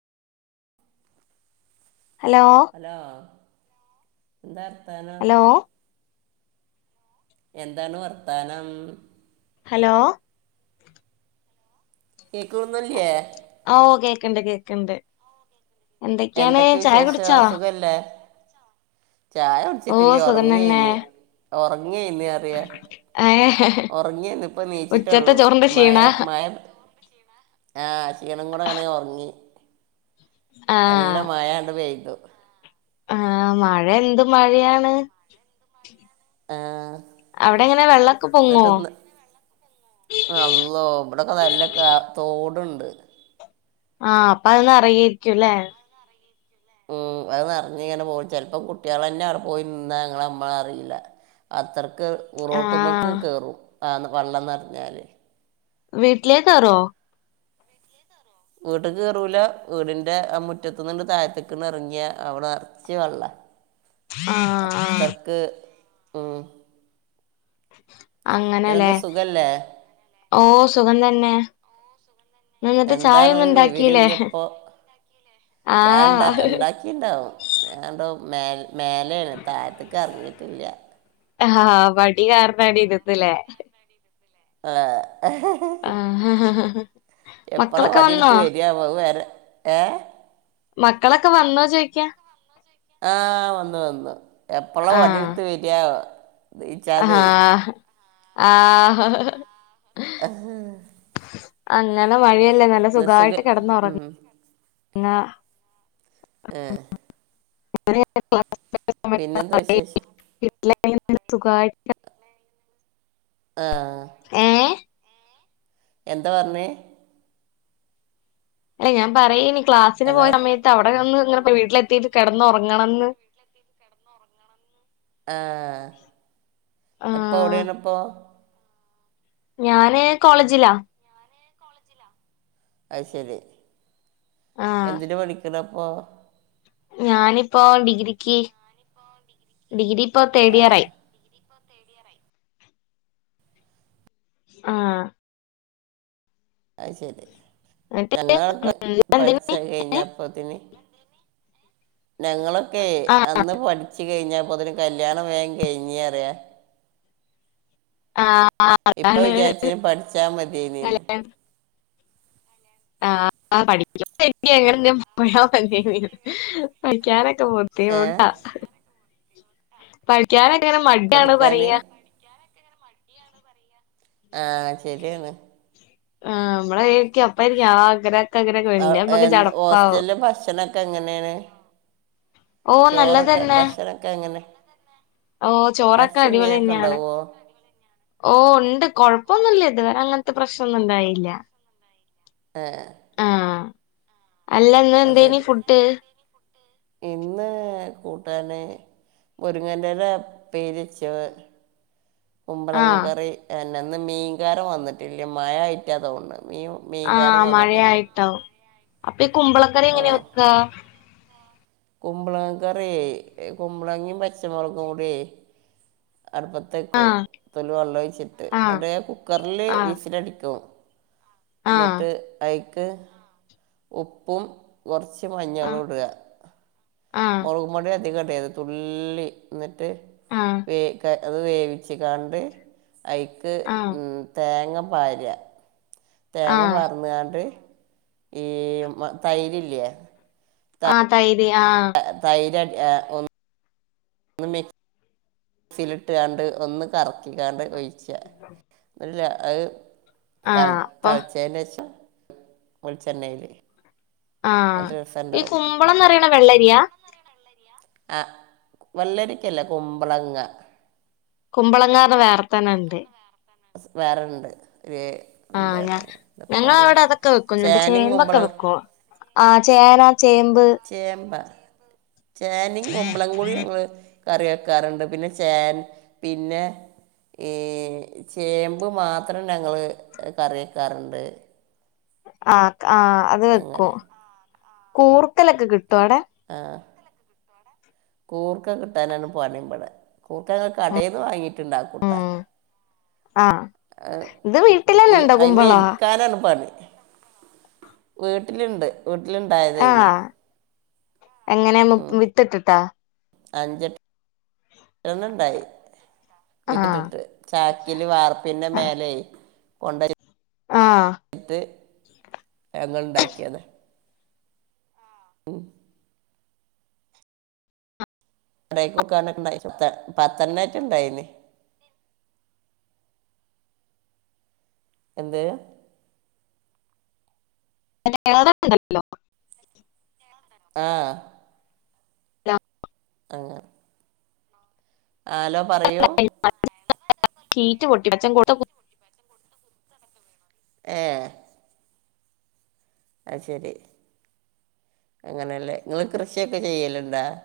Hello hello! ന്താ ർത്താനോ hello എന്താണ് വർത്താനം. ഹലോ! കേക്കൂ ന്നുല്യേ? ആ ഓ കേക്ക്ണ്ട് കേക്ക്ണ്ട്, എന്തൊ ക്യാണ് എന്തൊക്കെ ചായ വിശേഷം കുടിച്ചാ? സുഖം തന്നെ ചായൊട്ച്ചിട്ടില്യൊറങ്ങേന്ന് ഒറങ്ങേന്നി അറിയ ഏ ഒറങ്ങെന്ന് പ്പ ഉച്ചത്തെ നീച്ചിട്ടൊള്ളൂ, ചോറിന്റെ മയ ക്ഷീണ മയ ആ, ശീണം കൂടെ കൊറെ ഒർങ്ങി. ആ നല്ല മഴാണ്ട് പെയ്തു. ആ മഴെന്ത് മഴ്യാണ്? ആ വെള്ളൊക്കെ പൊങ്ങോ ന്നിട്ടന്ന്! അള്ളോ ഇവിടക്കെ നല്ല കാ തോടുണ്ട്. ആ അപ്പ അയളെ റിയയ്ക്കുംല്ലേ മ് അത് നെറ്ഞ്ഞ്ങ്ങനെ പോകും. ചെൽപ്പം കുട്ടിളന്നെ അടെ പോയി ന്നാ ങ്ങളമ്മളറീല അതർക്ക് ആ റോട്ടുമ്മക്ക് കേറും, ആ വള്ളംന്നർഞ്ഞാല്. വീട്ടിലേക്കേറോ? വീട്ടുക്ക് കേറൂലാ, വീടിന്റെ ആ മുറ്റത്തുന്ന്ണ്ട് തായത്ത്ക്ക്ണ്ടെറങ്ങ്യാ അവിടെറച്ചു വെള്ള ആ ആ അത്തർക്ക്‌ അങ്ങനെലേ, ഇതിനെന്താ സുഖല്ലേ ഓ സുഖം തന്നെ ഇന്ന് എന്നിട്ട് ചായ എന്താണ്, ഒന്നും ഒരു ഉണ്ടാക്കില്ലേ വിവരുല്ല്യപ്പൊ ആ ചായ ണ്ട ണ്ടാക്കിണ്ടാവും. ഞാൻണ്ടോ മേൽ മേലേണ്, തായത്ത് ക്കെർങ്ങീട്ടില്ല്യ. ഹ്‌ഹാ വടികാരണവിടിരുന്ന്ല്ലേ! അ്ആ [unintelligible] ആ എപ്പളാ മക്കളൊക്കെ വന്നോ വടിടുത്ത് വരിയാവോ അവേരെ ഏ മക്കളൊക്കെ വന്നോ ചോയിക്യാ ആ വന്നു വന്നു എപ്പള വടിട്ത്ത് വര്യാവോ. ഹാ... ആഹ ഹ ഹ ഹ്. അഹ്... അങ്ങനെ മഴയല്ലേ നല്ല സുഖായിട്ട് കെടന്ന് ഉറങ്ങ ഉം. ങ്ങ എ പിന്നെന്താ വിശേഷം [unintelligible] സുഖായ് ആ ഏഹ് എന്ത പർഞ്ഞേ അല്ല ഞാമ്പറയേനി ക്ലാസ്സിന് പോയ ഹലോ സമയട്ടവിടെ വന്ന് ങ്ങണ. വീട്ടിലെത്തിട്ട് കിടന്നൊറങ്ങണന്ന് ആ അപ്പൊ ആഹ് വ്ടേണ്പ്പൊ ഞാന്.. കോളേജിലാ അവ്‌സരി ആഹ് എന്തിന് പടിക്കണപ്പൊ ഞാനിപ്പോ ഡിഗ്രിക്ക് ഡിഗ്രിപ്പോ ആ തേടിയർ ആയി ആ... അഹ്ശരി എന്നിട്ട് [unintelligible] പഠിച്ച എന്തിന് വ് കഴിഞ്ഞപ്പതിന്. ഞങ്ങളൊക്കെയ് അന്ന് പഠിച്ച്. കൈഞ്ഞപ്പതിന് കല്യാണം വേഠ കഴിഞ്ഞൃറ്യ. ആ.. അ അതാണ് വിചാരിച്ചിന് പഠിച്ചാൽ മതിയെന്ന് [unintelligible] ആ പഠിക്ക [unintelligible] മുഴുവനാവണ്ടിയേനി പഠിക്കാനൊ. തോത്തി ഏ ഓട്ടാ പഠിക്ക്യാനായിട്ട് ങ്ങനെ മടിയാണ് പഠിക്കാന് പറയ ആ ശരിയാണ് ആ നമ്മളരിക്കി അപ്പായിരിക്കും ആഗ്ര അവ് എന്ത് ഹോസ്റ്റല് ഭക്ഷണക്കെ എങ്ങനെണ്. ഓ ചോറൊക്കെ നല്ലതന്നെ ഭക്ഷണക്കെ എങ്ങനെ ഓ ചോറൊക്കെ ഇറച്ചി മീനൊക്കെ അടിപൊളിന്ന്യാണ് ഉണ്ടാവുമോ ഓ ണ്ട് കൊഴ ഇപ്പൊന്നുല്ല ഇതുവരെങ്ങൻത്തെ പ്രശ്നൊന്നുണ്ടായില്ല അല്ല ഇന്ന് എന്തേനി അസരി ഫുഡ് ഇന്ന്... കൂ ത്താണ് മുരുങ്ങൻ്റെല പേര്യച് ആ ഉമ്പളങ്ങ കറി അല്ലന്ന് മീങ്കാര വന്നിട്ടില്ല മഴ ആയിറ്റാതോണ് മിം ആ മീങ്കാരൻ വന്നിട്ടില്ല ആ മഴയായിട്ടാവും മഴയ അപ്പൊ ഈ കുമ്പളക്കറി എങ്ങനെ വെക്ക കുമ്പളങ്ങ കറൈ കുമ്പളങ്ങിം പച്ചമുളകും കൂട്യയ് ആ അടുപ്പത്തെക്കും തൊള്ളി വള്ളൊയ്ച്ച്ട്ട് ആ ന്നട്ട് കുക്കർല് ആ വിസിലടിക്കും ആ ന്നട്ട് അയിക്ക് ഉപ്പും കൊർച്ച് ന്നട്ട് ആ മഞ്ഞളൂട്യ ആ മൊളുകുമ്പൊടി അധികടേര്ത് തുള്ളി ന്ന ട്ട് വേ ക അത് വേവിച്ച്കാണ്ട് അയിക്ക് ആ ഉം തേങ്ങ പാര്യാ ആ തേങ്ങ പാർന്നാണ്ട് ഈ മ തൈരില്ലേ ആ തൈര് ആ.. അ തൈര് അ ഒന്ന് ന്ന് മിക്സിൽ ഇട്ട് കാണ്ട് ഒന്ന് കറക്കിക്കാണ്ട് ഒഴി ച അത് അ അവ് തൾ ആഹ് അപ്പൊ തൾച്ചേൻ്റെശം വെൾച്ചെണ്ണേല് ആ ഈ കുമ്പളന്നറിണ് വെള്ളരിയാ അ വെള്ളരിക്കല്ല കുമ്പളങ്ങ കുമ്പളങ്ങാതെ വേറെത്തന്നെണ്ട് സ് വേറെണ്ട് ഒരു ആ ഞാ എന്താണ് എന്താപ്പ പറയാ ഞങ്ങളവിടെ അതൊക്കെ വെക്കും ചേനയും ചേമ്പൊക്കെ കുമ്പളം വെക്കും ആ ചേന ചേമ്പ് ചേമ്പ് ചേനയും കുമ്പ്ളം കൂടി ഞങ്ങള് കറി വെക്കാറുണ്ട് പിന്നെ ചേന പിന്നെ ഈ ചേമ്പ് മാത്രം ഞങ്ങള് കറിവെക്കാറുണ്ട് ആ ആ അത് വെക്കും കൂർക്കലൊക്കെ കിട്ടോ അവിടെ ആ കൂർക്ക കിട്ടാനാണ് പണി ഇബടെ കൂർക്ക ഞങ്ങള് കടയിന്ന് വാങ്ങിട്ട് ഉണ്ടാക്കൂട്ട ഉം ആഹ് ആ ഇത് ഈ വീട്ടിലന്നെ ഇണ്ടോ ഐമേ കുമ്പളം ഇര്കാനാണ് പണി വീട്ടിലുണ്ട് വീട്ടിലുണ്ടായതായിരുന്നു ആഹ് എങ്ങനെ മു ഉം വിത്തിട്ടിട്ടാ അഞ്ചെട്ടെണ്ണം ണ്ടായി ആഹ് വിത്ത്ട്ടിട്ട് ചാക്കില് വാർപ്പിന്റെ മേലെ കൊണ്ട ആ ഞങ്ങൾണ്ടാക്കിയത് ഓ കടേക്ക് [unintelligible] പ പത്തെണ്ണെറ്റെ ഇണ്ടായിനി എന്ത് [unintelligible] [unintelligible] [unintelligible] ആ ആങ്ങനെ ആലോ പറയൂ ഷീറ്റ് പൊട്ടി അച്ചൻ [unintelligible] ഏയ് അയ്ശെരി അങ്ങനെല്ലേ നിങ്ങള് കൃഷിയൊക്കെ ചെയ്യല്ണ്ടോ